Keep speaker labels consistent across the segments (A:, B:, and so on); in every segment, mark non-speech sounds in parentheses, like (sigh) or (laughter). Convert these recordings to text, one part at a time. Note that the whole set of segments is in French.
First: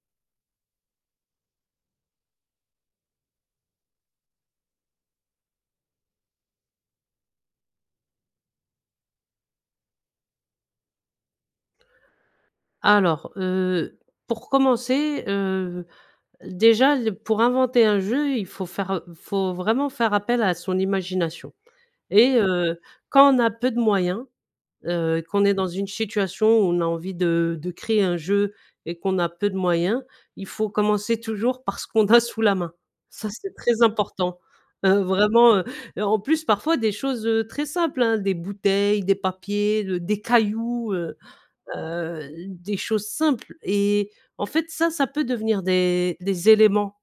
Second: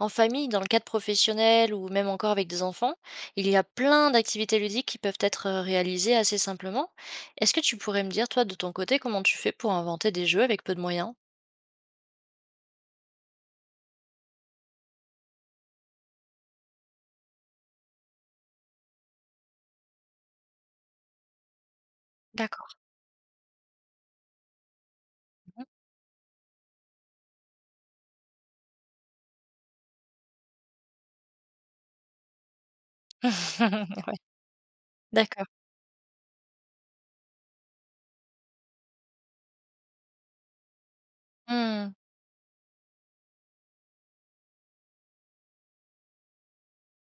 A: En famille, dans le cadre professionnel ou même encore avec des enfants. Il y a plein d'activités ludiques qui peuvent être, heu, réalisées assez simplement. Est-ce que tu pourrais me dire toi, de ton côté, comment tu fais pour inventer des jeux avec peu de moyens?
B: Alors, heu, pour commencer, heu, l déjà l pour inventer un jeu il faut faire heu, il faut vraiment faire appel à son imagination. Et
A: D'accord.
B: heu, quand on a peu de moyens, heu, qu'on est
A: Mmh mh.
B: dans une situation où on a envie de de créer un jeu. Et qu'on a peu de moyens. Il faut commencer toujours par ce qu'on a sous la main. Ça
A: ouais,
B: c'est très important, heu,
A: d'accord.
B: vraiment, heu, heu, en plus parfois des choses, heu, très simples, hein, des bouteilles, des papiers, de des cailloux, heu.
A: Mmh mh.
B: Heu, des choses simples. Et en fait, ça, ça peut devenir des des éléments.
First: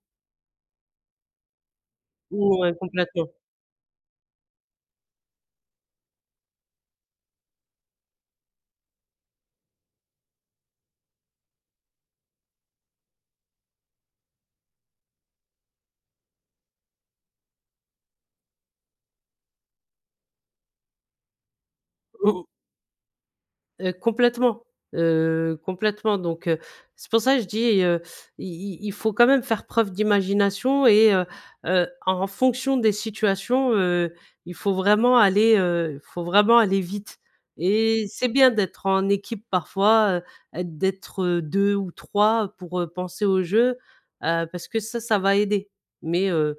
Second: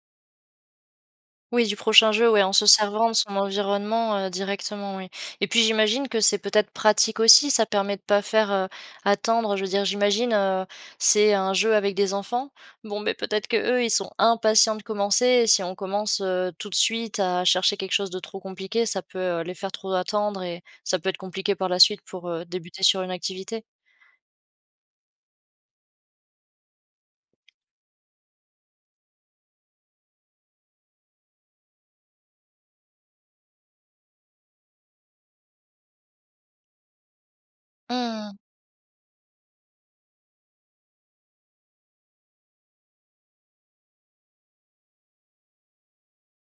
A: Oui, du prochain jeu. Ouais, en se
B: Ouais,
A: servant de
B: complètement.
A: son environnement, heu, directement, oui. Et puis, j'imagine que c'est peut-être pratique aussi. Ça permet de pas faire, heu, attendre. Je veux dire, j'imagine, heu, c'est un jeu avec des enfants. Bon, mais peut-être qu'eux, ils sont impatients de commencer. Et si on commence, heu, tout de suite à chercher quelque chose de trop compliqué, ça peut, heu, les faire trop attendre. Et ça peut être compliqué par la suite pour,
B: Mmh
A: heu,
B: mh.
A: débuter sur une activité?
B: Heu, complètement heu, complètement donc, heu, c'est pour ça je dis, heu, il il il faut quand même faire preuve d'imagination. Et heu, heu, en fonction des situations, heu, il faut vraiment aller, heu il faut vraiment aller vite. Et c'est
A: Mmh mh.
B: bien d'être en équipe parfois, heu, d'être, heu, 2 ou 3 pour, heu, penser au jeu. Heu, parce que ça, ça va aider. Mais, heu,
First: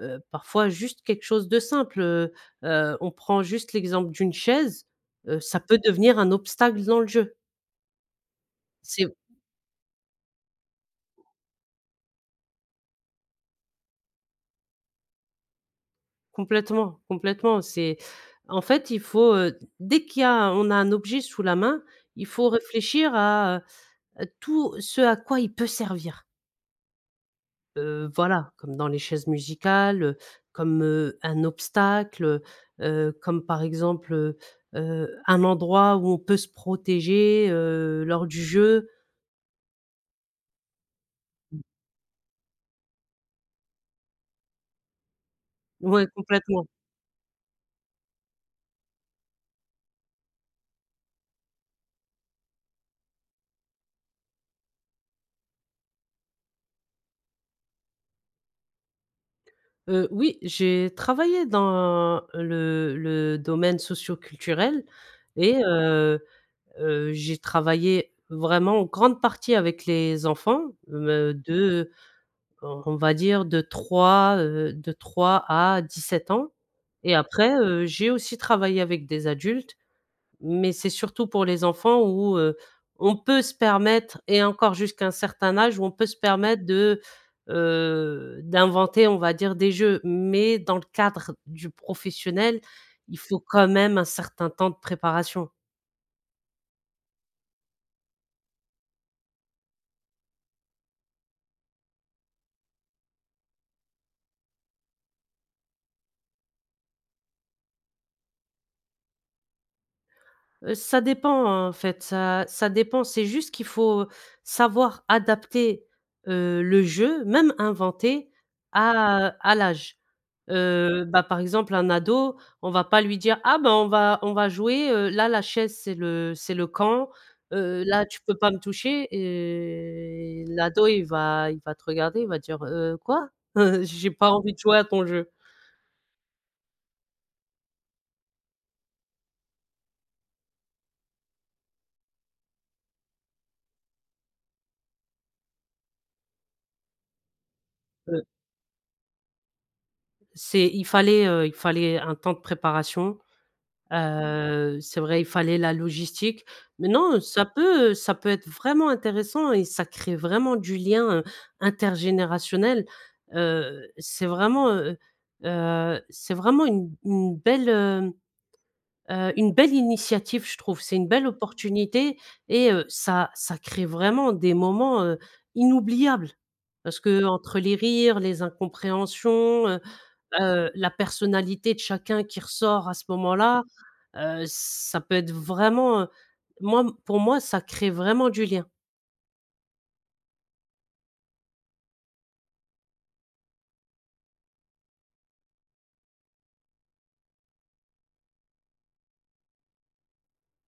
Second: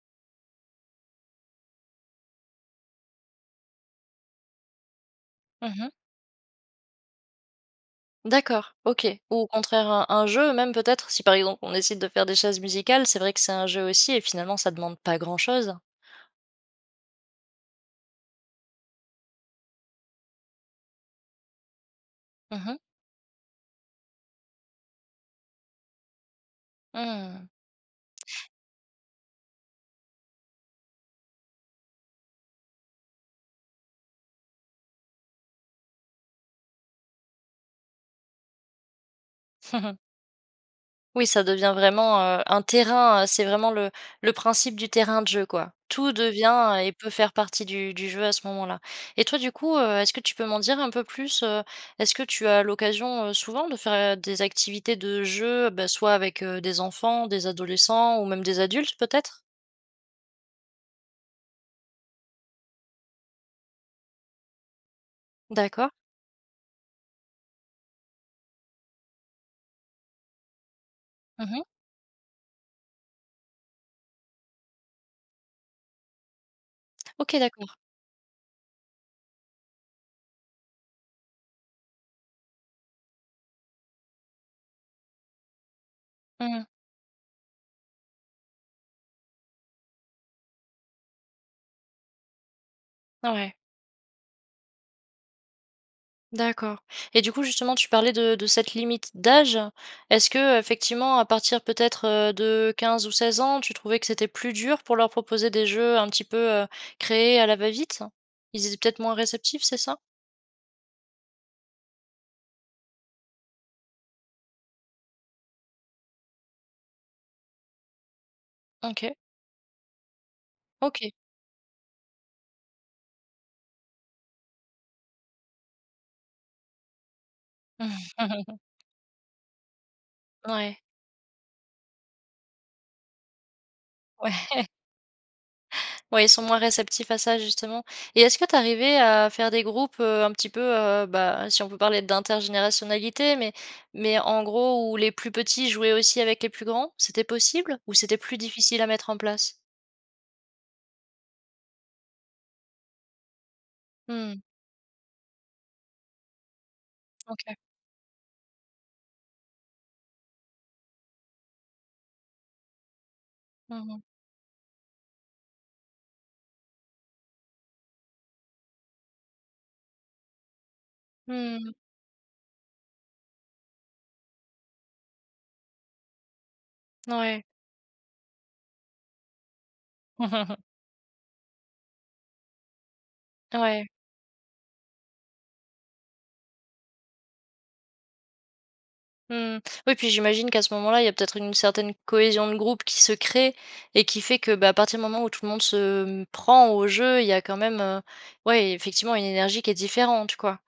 B: heu, parfois juste quelque chose de simple. Heu, heu, on prend juste l'exemple d'une chaise, heu, ça
A: Mmh
B: peut
A: mh.
B: devenir un obstacle dans le jeu.
A: D'accord, OK.
B: C'est
A: Ou au contraire un un jeu, même peut-être si, par exemple, on décide de faire, des chaises musicales. C'est vrai que c'est un jeu aussi et finalement ça demande pas grand chose.
B: Complètement. Complètement. C'est en fait il faut, heu, dès qu'il y a on a un objet sous la main. Il faut
A: Mmh mh.
B: réfléchir à, heu, tout ce à quoi il peut servir.
A: Mmh mh, mh.
B: Heu, voilà comme dans les chaises musicales, heu. Comme, heu, un obstacle, heu, heu, comme par exemple, heu, heu, un endroit où on peut se protéger, heu, lors du jeu.
A: (chuckles) Oui ça
B: (unintelligible)
A: devient vraiment, heu, un terrain, heu, c'est vraiment le le principe du terrain de jeu quoi.
B: Ouais,
A: Tout
B: complètement.
A: devient et peut faire partie du du jeu à ce moment-là. Et toi du coup, heu, est-ce que tu peux m'en dire un peu plus, heu? Est-ce que tu as l'occasion, heu, souvent de faire, heu, des activités de jeu? Bah, soit avec, heu, des enfants, des adolescents ou même des adultes, peut-être?
B: Heu, oui. J'ai travaillé dans le le domaine socioculturel. Et
A: D'accord.
B: heu, heu, j'ai travaillé vraiment en grande partie avec les enfants. Me
A: Mmh
B: de,
A: mh.
B: heu, on va dire, de 3, heu, de 3 à 17 ans. Et
A: OK.
B: après,
A: D'accord.
B: heu, j'ai aussi travaillé avec des adultes. Mais c'est surtout pour les enfants où, heu, on peut se permettre et encore jusqu'à un certain âge, où on peut se
A: Mmh mh.
B: permettre de, heu, d'inventer, on va dire, des jeux. Mais dans le cadre du professionnel, il faut
A: Mouais.
B: quand même un certain temps de préparation.
A: D'accord. Et du coup, justement, tu parlais de de cette limite d'âge. Est-ce qu'effectivement, à partir peut-être, heu, de 15 ou 16 ans, tu trouvais que c'était plus dur. Pour leur proposer des jeux un petit peu, heu, créés à la va-vite? Ils étaient peut-être moins réceptifs, c'est ça?
B: Heu, ça dépend, hein. En fait ça ça dépend, c'est juste qu'il faut savoir adapter, heu, le jeu, même inventé
A: OK.
B: à à l'âge. Heu,
A: OK.
B: bah, par exemple un ado, on va pas lui dire: «Ah ben, on va on va jouer, heu là la chaise c'est le c'est le camp. Heu, là tu peux pas me
A: (chuckles)
B: toucher» et
A: Ouais.
B: l'ado il va il va te regarder, il va dire: «Heu, quoi? Heu, j'ai pas envie de
A: Ouais.
B: jouer à ton jeu».
A: Ouais, ils sont moins réceptifs à ça justement. Et est-ce que tu es arrivé à faire des groupes, heu, un petit peu heu, bah, si on peut parler d'intergénérationnalité. Mais mais en gros où les plus petits jouaient aussi avec les plus grands, c'était possible ou c'était
B: (unintelligible)
A: plus difficile à mettre en place?
B: C'est il fallait, heu, il fallait un temps de préparation.
A: Mmh mh.
B: Heu, c'est vrai, il fallait la logistique. Mais non, ça
A: OK.
B: peut, heu, ça peut être vraiment intéressant et ça crée vraiment du lien, heu, intergénérationnel.
A: Mmh
B: Heu,
A: mh.
B: c'est vraiment, heu heu c'est vraiment une une belle, heu, heu, une belle initiative. Je trouve c'est une belle
A: Mmh mh.
B: opportunité. Et heu, ça ça crée vraiment des moments, heu, inoubliables. Parce
A: Mouais.
B: qu'entre les rires, les incompréhensions, heu
A: (chuckles)
B: heu, la personnalité de chacun qui ressort à ce moment-là.
A: Ouais.
B: Heu, ça peut être vraiment, heu moi m pour moi ça crée vraiment du lien.
A: Mmh mh. Oui, puis j'imagine qu'à ce moment-là il y a peut-être une certaine cohésion de groupe qui se crée. Et qui fait que, bah, à partir du moment où tout le monde se, hem, prend au jeu. Il y a quand même, heu, ouais effectivement une énergie qui est différente, quoi.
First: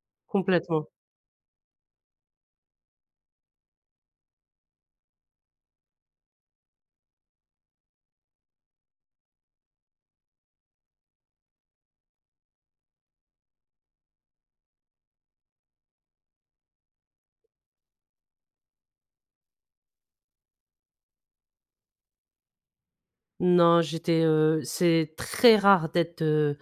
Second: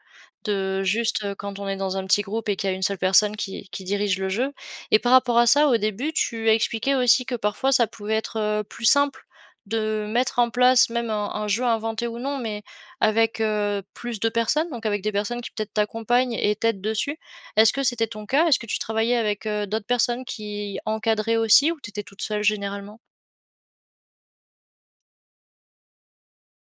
A: De
B: Complètement.
A: juste, heu, quand on est dans un petit groupe et qu'il y a une seule personne qui qui dirige le jeu. Et par rapport à ça, au début tu as expliqué aussi que parfois ça pouvait être, heu, plus simple de mettre en place, même un un jeu inventé ou non. Mais avec, heu, plus de personnes donc avec des personnes qui, peut-être t'accompagnent et t'aident dessus. Est-ce que c'était ton cas? Est-ce que tu travaillais avec, heu, d'autres personnes qui encadraient aussi? Ou tu étais toute seule, généralement?
B: Non, j'étais, heu, c'est très rare d'être, heu,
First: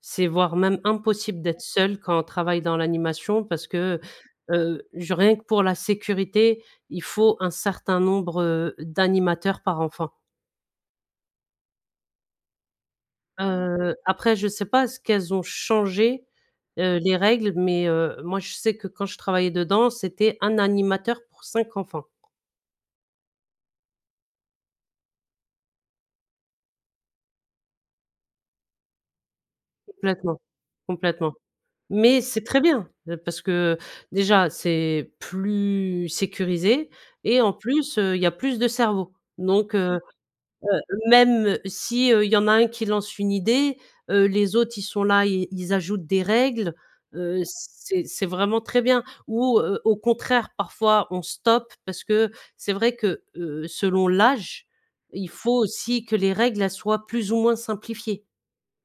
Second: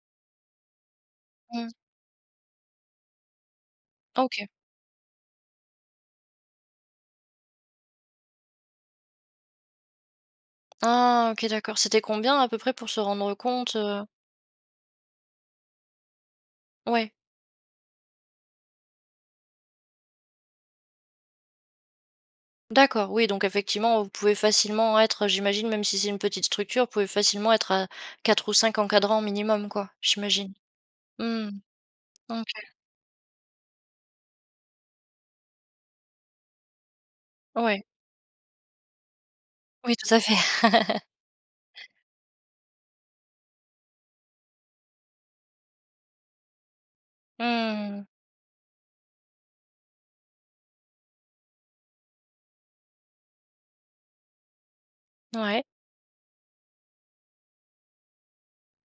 B: c'est voire même impossible d'être
A: Mmh.
B: seule quand on travaille dans l'animation. Parce que,
A: Ah, OK.
B: heu, genre rien que pour la sécurité, il faut un certain nombre, heu, d'animateurs par enfant.
A: Ah, OK, d'accord. C'était combien à peu près pour se rendre compte,
B: Heu,
A: heu?
B: après je sais pas est-ce qu'elles ont changé, heu,
A: Ouais.
B: les règles? Mais, heu, moi je sais que quand je travaillais dedans, c'était 1 animateur pour 5 enfants.
A: D'accord. Oui donc effectivement vous pouvez facilement être, heu, j'imagine même si c'est une petite structure vous pouvez facilement être à 4 ou 5 encadrants minimum quoi?
B: Complètement.
A: J'imagine.
B: Complètement.
A: Mmh.
B: Mais c'est
A: OK.
B: très bien! Heu, parce que, heu, déjà c'est plus sécurisé et en
A: Ouais.
B: plus, heu, il y a plus de cerveaux donc,
A: Oui
B: heu,
A: tout à
B: heu,
A: fait. (laughs)
B: même si, heu, il y en a un qui lance une idée, heu, les autres ils sont là ils ils ajoutent des règles, heu, c'est
A: Mmh.
B: c'est vraiment très bien. Ou, heu, au contraire parfois on stoppe parce que c'est vrai que, heu, selon l'âge il faut
A: Mouais.
B: aussi que les règles elles soient plus ou moins simplifiées.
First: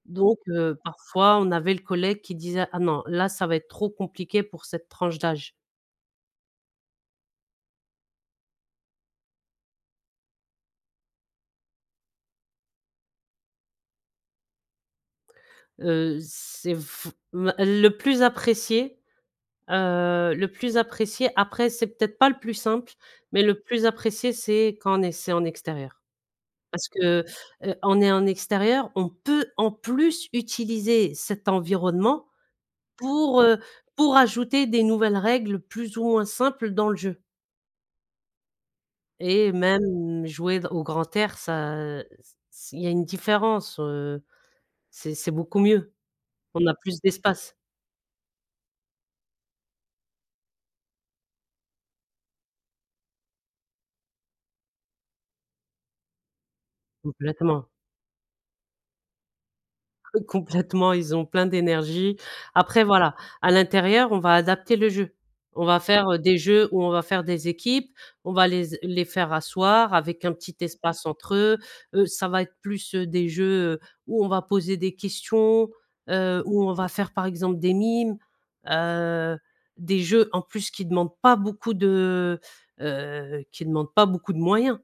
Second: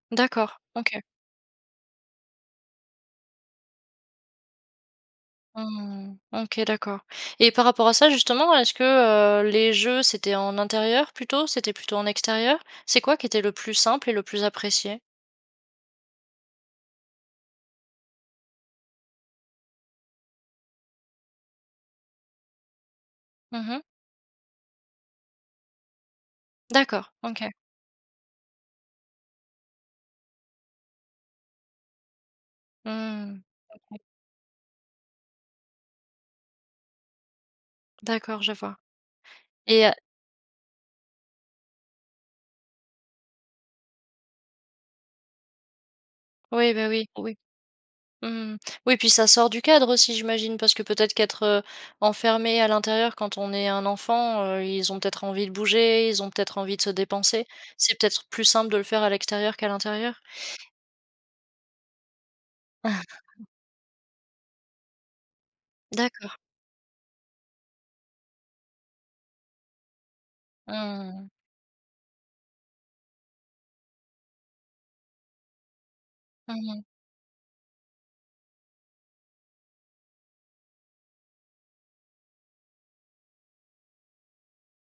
B: Donc,
A: D'accord,
B: heu,
A: OK.
B: parfois on avait le collègue qui disait: «Ah non, là ça va être trop compliqué pour cette tranche d'âge».
A: Mmh. OK d'accord. Et par rapport à ça justement est-ce que, heu, les jeux c'était en intérieur plutôt? C'était plutôt en extérieur? C'est quoi qui était le plus simple et le plus apprécié?
B: Heu, c'est f va le plus apprécié, heu, le plus apprécié après c'est peut-être pas le plus simple, mais le
A: Mmh mh.
B: plus apprécié c'est quand on est c'est en extérieur. Parce
A: D'accord
B: que,
A: OK.
B: heu, en é en extérieur on peut en plus utiliser cet environnement pour,
A: Mmh,
B: heu,
A: OK.
B: pour ajouter des nouvelles règles plus ou moins simples dans le jeu.
A: D'accord je vois.
B: Et
A: Et heu
B: même jouer d au grand air ça c c il y a une différence, heu, c'est c'est beaucoup mieux. On
A: Oui,
B: a
A: bah,
B: plus
A: oui, oui.
B: d'espace.
A: Mmh. Oui puis ça sort du cadre aussi j'imagine? Parce que peut-être qu'être, heu, enfermé à l'intérieur quand on est un enfant, heu, ils ont peut-être envie de bouger, ils ont peut-être envie de se dépenser,
B: Complètement.
A: c'est peut-être plus simple de le faire à l'extérieur qu'à l'intérieur?
B: Eux complètement ils ont plein d'énergie. Après voilà,
A: (chuckles)
B: à l'intérieur on va adapter le jeu. On va faire, heu,
A: D'accord.
B: des jeux où on va faire des équipes, on va les s les faire asseoir avec un petit espace
A: Mmh.
B: entre eux, heu, ça va être plus, heu, des jeux, heu, où on va poser des questions, heu, où
A: Mmh
B: on
A: mh.
B: va faire par exemple des mimes, heu, des jeux en plus qui demandent pas beaucoup de, heu, qui demandent pas beaucoup de moyens.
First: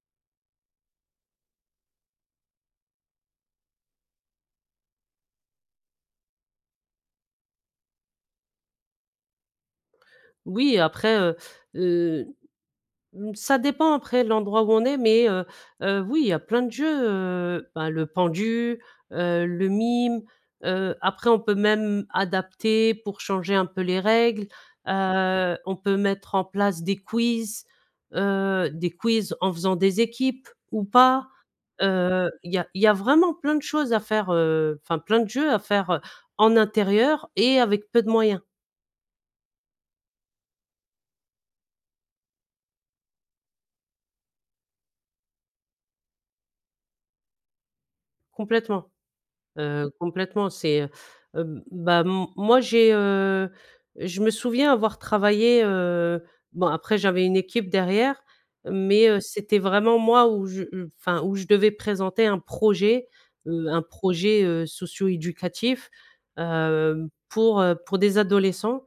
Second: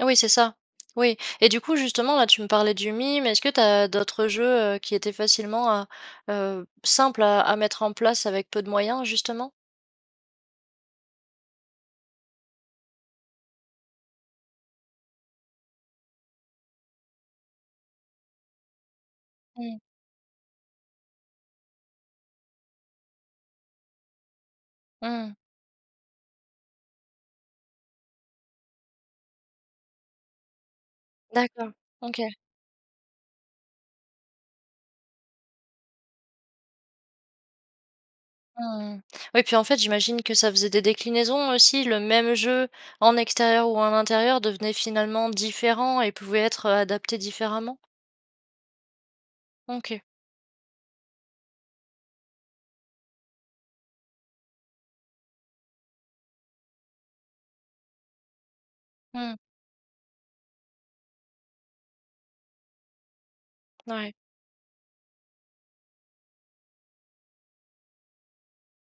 A: Oui, c'est ça. Oui. Et du coup, justement, là, tu me parlais du mime. Est-ce que tu as d'autres jeux, heu, qui étaient facilement à heu, simples à à mettre en place avec peu de moyens justement?
B: Oui après, heu, heu, mmh ça dépend après l'endroit où on est mais, heu, heu, oui il y a plein de jeux, heu, ben le pendu, heu, le
A: Mmh.
B: mime, heu, après on peut même adapter pour changer un peu les règles.
A: Mmh.
B: Heu, on peut mettre en place des quiz, heu, des quiz en faisant des équipes ou pas.
A: D'accord, OK.
B: Heu, il y a il y a vraiment plein de choses à faire, heu, enfin plein de jeux à faire, heu, en intérieur et avec peu de moyens.
A: Mmh. Ouais puis en fait j'imagine que ça faisait des déclinaisons aussi. Le même jeu en extérieur ou en intérieur devenait finalement différent et pouvait être, heu, adapté différemment?
B: Complètement. Heu,
A: OK.
B: complètement c'est, heu, hem, bah, m moi j'ai heu, je me souviens avoir travaillé, heu, bon après j'avais une équipe derrière. Mais, heu,
A: Mmh.
B: c'était vraiment moi où je j enfin où je devais présenter un projet. Heu, un
A: Ouais.
B: projet, heu, socio-éducatif. Hem, pour, heu, pour des adolescents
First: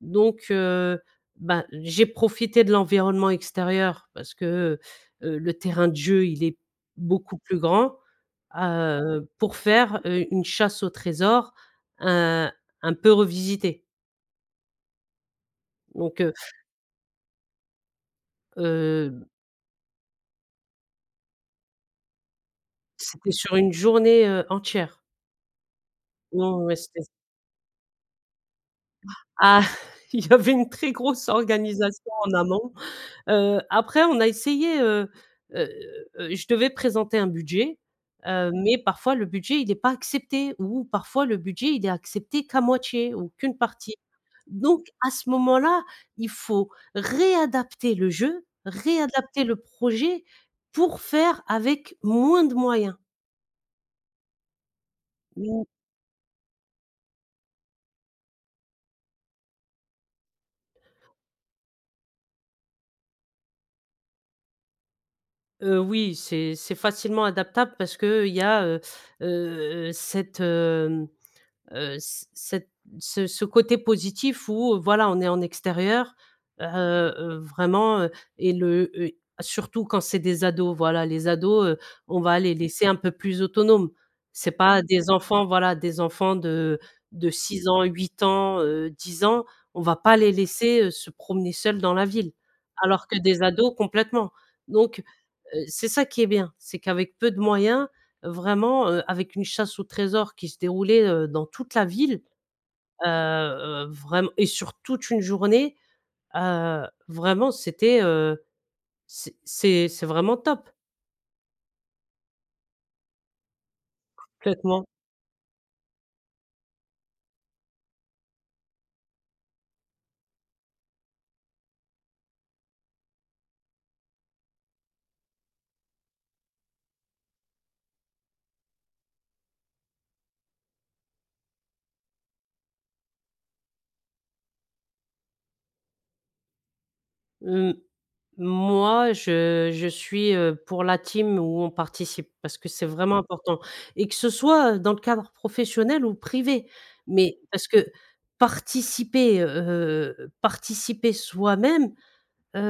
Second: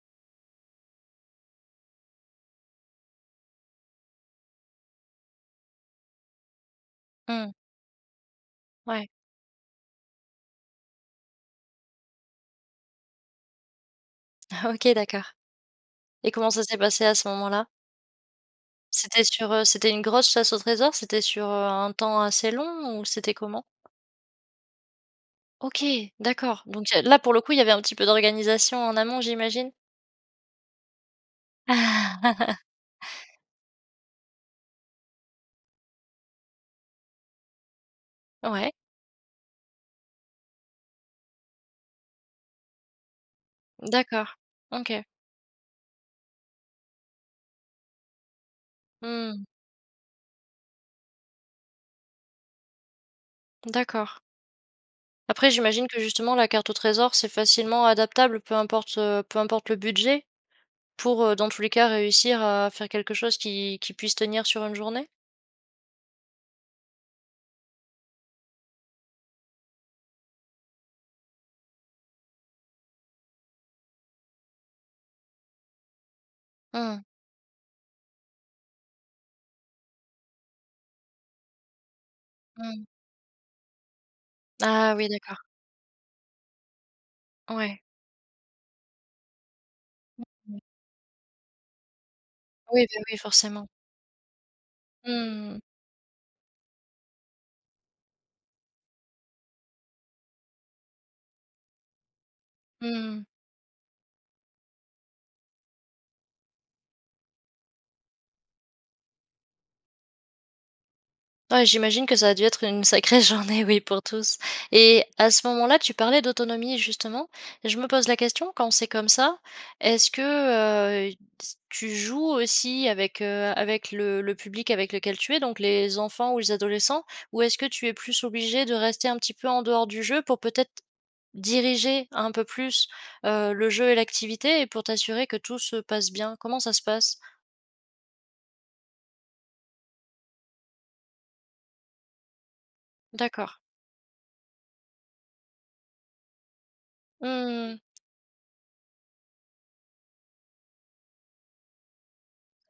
B: donc, heu, bah, j'ai profité de l'environnement extérieur parce que, heu, heu, le terrain de jeu il est beaucoup
A: Mmh.
B: plus grand, à,
A: Ouais.
B: heu, pour faire, heu, une chasse au trésor un un peu revisitée.
A: OK d'accord.
B: Donc heu
A: Et comment ça s'est passé à ce moment-là?
B: Heu
A: C'était
B: b
A: sur, heu, c'était une grosse chasse au trésor? C'était sur, heu, un temps assez long? Ou
B: C'était
A: c'était
B: sur
A: comment?
B: une journée, heu, entière.
A: OK,
B: Non,
A: d'accord,
B: ouais, ouais,
A: donc il y a
B: c'était
A: là, pour le coup il y avait un petit peu d'organisation en amont,
B: Ah,
A: j'imagine?
B: il y avait une très grosse organisation en
A: (laughs)
B: amont, heu, après on a essayé, heu, heu, heu, je devais présenter un budget, heu,
A: Ouais.
B: mais parfois, le budget il est pas accepté ou parfois le budget il est accepté qu'à moitié ou qu'une partie.
A: D'accord.
B: Donc,
A: OK.
B: à ce moment-là, il faut réadapter le jeu réadapter
A: Mmh.
B: le projet pour faire avec moins de moyens.
A: D'accord. Après
B: Ou
A: j'imagine que, justement, la carte au trésor, c'est facilement adaptable peu importe, heu, peu importe le budget? Pour, heu, dans tous les cas, réussir à faire quelque chose qui qui puisse tenir sur une journée?
B: Heu oui, c'est c'est facilement adaptable parce qu'il y a, heu, heu, heu, cette hem, heu, c cette ce ce côté positif où, voilà, on est en extérieur heu,
A: Mmh mh.
B: heu, vraiment, heu et le, heu, surtout quand c'est des ados, voilà, les ados, heu, on va les laisser
A: Mmh.
B: un peu plus autonomes. C'est pas
A: Ah oui,
B: des
A: d'accord.
B: enfants, voilà, des enfants de de 6
A: Ouais.
B: ans, 8 ans, heu, 10 ans, on va pas les laisser, heu, se promener seuls dans la ville.
A: Oui, bah
B: Alors que
A: oui,
B: des
A: forcément.
B: ados complètement. Donc,
A: Mmh
B: heu,
A: mh.
B: c'est ça qui est bien, c'est qu'avec peu de moyens vraiment, heu, avec une chasse au trésor qui se déroulait, heu, dans toute la ville,
A: Mmh
B: heu,
A: mh.
B: heu, vraiment et sur toute une journée, heu, vraiment, c'était, heu, c c'est c'est vraiment top.
A: Ouais, j'imagine que ça a dû être une sacrée journée oui pour tous
B: Complètement.
A: et à ce moment-là tu parlais d'autonomie, justement et je me pose la question, quand c'est comme ça, est-ce que, heu, t tu joues aussi avec, heu, avec le le public avec lequel tu es, donc les enfants ou les adolescents? Ou est-ce que tu es plus obligée de rester un petit peu en dehors du jeu, pour peut-être diriger un peu plus, heu, le jeu et l'activité et pour t'assurer que tout se passe bien? Comment ça se passe?
B: Mmh. Moi je je suis, heu, pour la team où on participe, parce que c'est vraiment
A: D'accord.
B: important et que ce soit, heu, dans le cadre professionnel ou privé, mais, parce
A: Mmh mh.
B: que participer, heu, heu, participer soi-même,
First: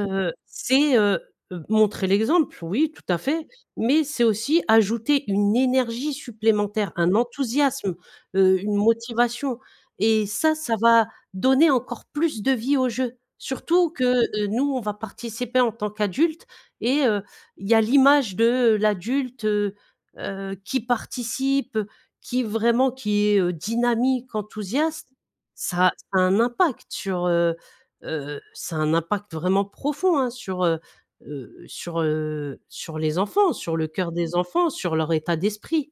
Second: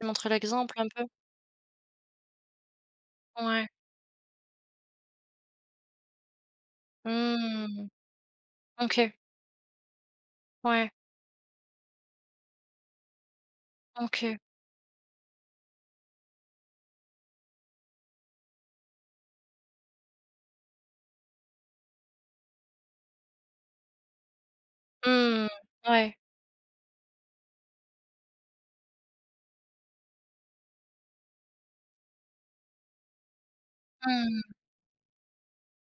A: Tu montres l'exemple un
B: c'est,
A: peu?
B: heu, heu, montrer l'exemple, oui, tout à fait,
A: Ouais.
B: mais c'est aussi ajouter une énergie supplémentaire, un
A: Mmh mh.
B: enthousiasme, heu une
A: OK.
B: motivation et ça, ça
A: Ouais.
B: va donner encore plus de vie au jeu. Surtout que,
A: OK.
B: heu, nous, on va participer en tant qu'adultes et heu, il y a l'image de l'adulte, heu, heu, qui participe, heu, qui vraiment qui est, heu, dynamique enthousiaste
A: Mmh.
B: ça ça
A: Ouais.
B: a un impact sur, heu, heu, ça a un impact vraiment profond hein sur, heu, heu, sur, heu, sur les enfants sur le coeur des
A: Mmh.
B: enfants, sur leur état d'esprit.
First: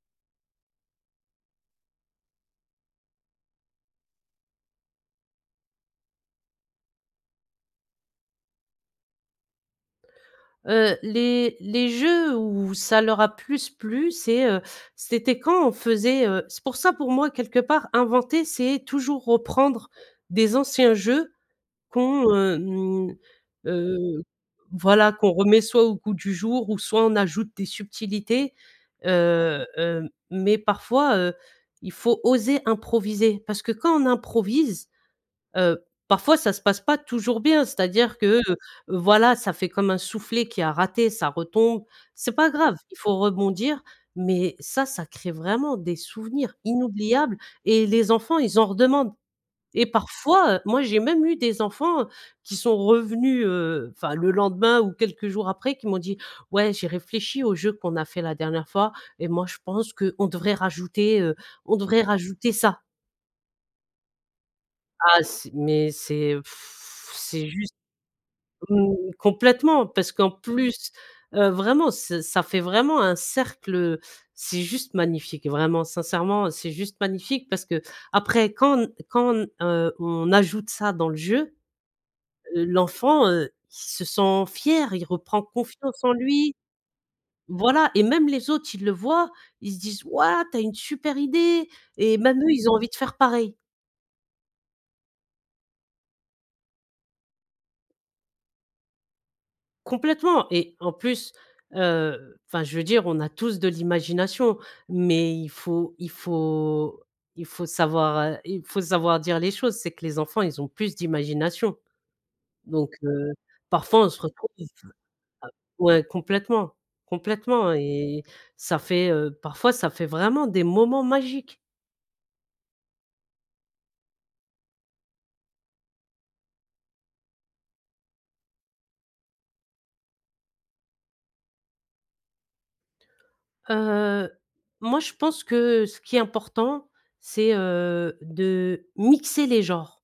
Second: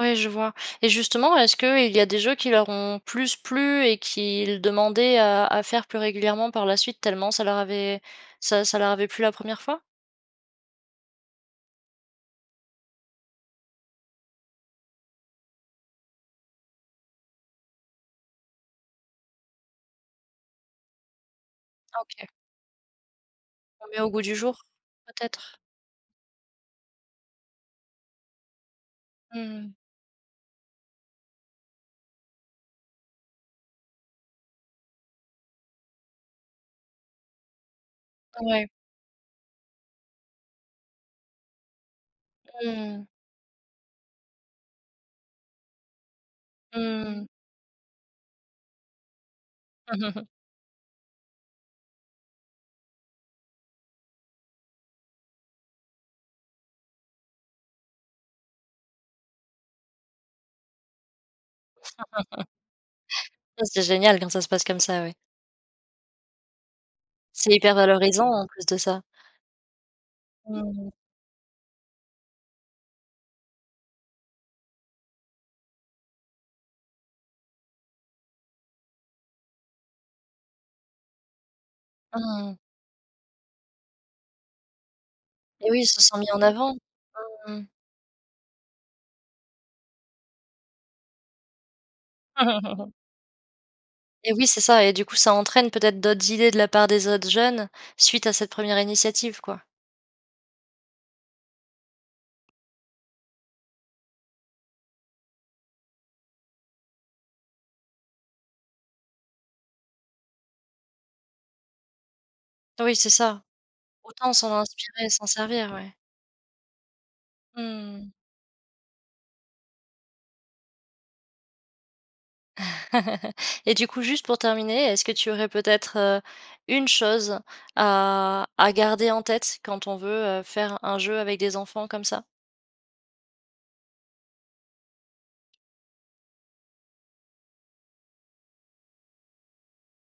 A: Oui, je vois et justement, est-ce qu'il y a des jeux qui leur ont plus plu et qu'ils demandaient à à faire plus régulièrement par la suite, tellement ça leur avait ça ça leur avait plu la première fois?
B: Heu, les les jeux où ça leur a plus plu c'est heu, c'était quand on faisait, heu c'est pour ça, pour moi, quelque part inventer, c'est toujours reprendre des anciens jeux
A: OK.
B: qu'on, hem,
A: Qu'on met au
B: heu,
A: goût du jour,
B: voilà qu'on
A: peut-être.
B: remet soit au goût du jour ou soit, on ajoute des subtilités, heu,
A: Mmh.
B: hem, mais parfois, heu, il faut oser improviser parce que quand on improvise, heu, parfois ça se passe pas toujours bien c'est-à-dire que, heu,
A: Ouais.
B: voilà, ça fait comme un soufflé qui a raté, ça retombe. C'est pas grave, il
A: Mmh.
B: faut rebondir mais ça, ça crée vraiment des souvenirs
A: Mmh.
B: inoubliables et les enfants, ils en redemandent. Et
A: (chuckles)
B: parfois, heu, moi, j'ai même eu des enfants qui sont revenus, heu, enfin le lendemain ou quelques jours après, qui m'ont dit: «Ouais, j'ai réfléchi au jeu qu'on a fait la dernière fois et moi je pense qu'on devrait rajouter, heu, on
A: (laughs)
B: devrait rajouter ça».
A: Ah, c'est génial quand ça se passe comme ça, ouais.
B: Ah c'est mais c'est, heu, (blows air) c'est
A: C'est
B: juste
A: hyper valorisant, en plus de
B: mmh,
A: ça.
B: complètement parce qu'en plus,
A: Mmh.
B: heu, vraiment ç ça fait vraiment un cercle, heu, c'est juste magnifique. Vraiment sincèrement, c'est juste magnifique parce qu'après quand n quand n, heu, on ajoute ça dans le jeu,
A: Mmh.
B: l' l'enfant, heu, il se sent fier, il reprend
A: Et oui, ils se
B: confiance en
A: sent mis en
B: lui
A: avant. Mmh.
B: voilà et même les autres, ils le voient, ils se disent: «Waouh! Tu as une super idée!» et même eux, ils ont envie
A: (chuckles)
B: de faire pareil.
A: Et oui, c'est ça. Et du coup, ça entraîne peut-être d'autres idées de la part des autres jeunes suite à cette 1re initiative quoi.
B: Complètement et en plus, heu, enfin, je veux dire, on a tous de l'imagination mais il faut il faut il faut savoir, heu, il faut savoir dire les choses. C'est que les enfants, ils ont plus d'imagination. Donc,
A: Oui c'est
B: heu,
A: ça.
B: parfois on se
A: Autant
B: retrouve
A: s'en
B: (unintelligible)
A: inspirer et s'en servir ouais.
B: ouais complètement, complètement
A: Mmh.
B: et ça fait, heu, parfois, ça fait vraiment des moments magiques.
A: (chuckles) Et du coup, juste pour terminer, est-ce que tu aurais peut-être, heu, une chose à à garder en tête quand on veut, heu, faire un jeu avec des enfants comme ça?
B: Heu, moi, je pense que ce qui est important c'est, heu, de mixer les genres,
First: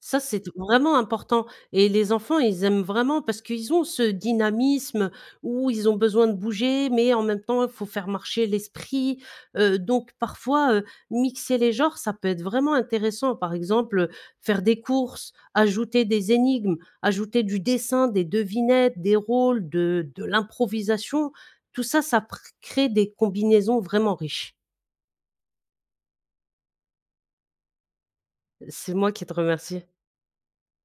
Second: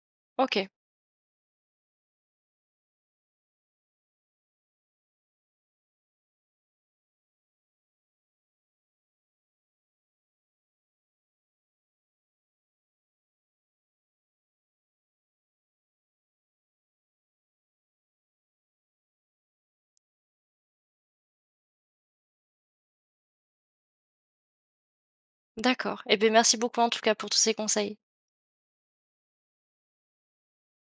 B: ça, c'est
A: OK.
B: vraiment important et les enfants, ils aiment vraiment parce qu'ils ont ce dynamisme, heu, où ils ont besoin de bouger mais en même temps, il faut faire marcher l'esprit, heu, donc parfois, heu, mixer les genres, ça peut être vraiment intéressant, par exemple, heu, faire des courses, ajouter des énigmes, ajouter du dessin, des devinettes, des rôles, de de l'improvisation. Tout ça ça pr crée des combinaisons vraiment riches.
A: D'accord et beh, merci beaucoup, en tout cas, pour tous ces conseils.
B: C'est moi qui te remercie.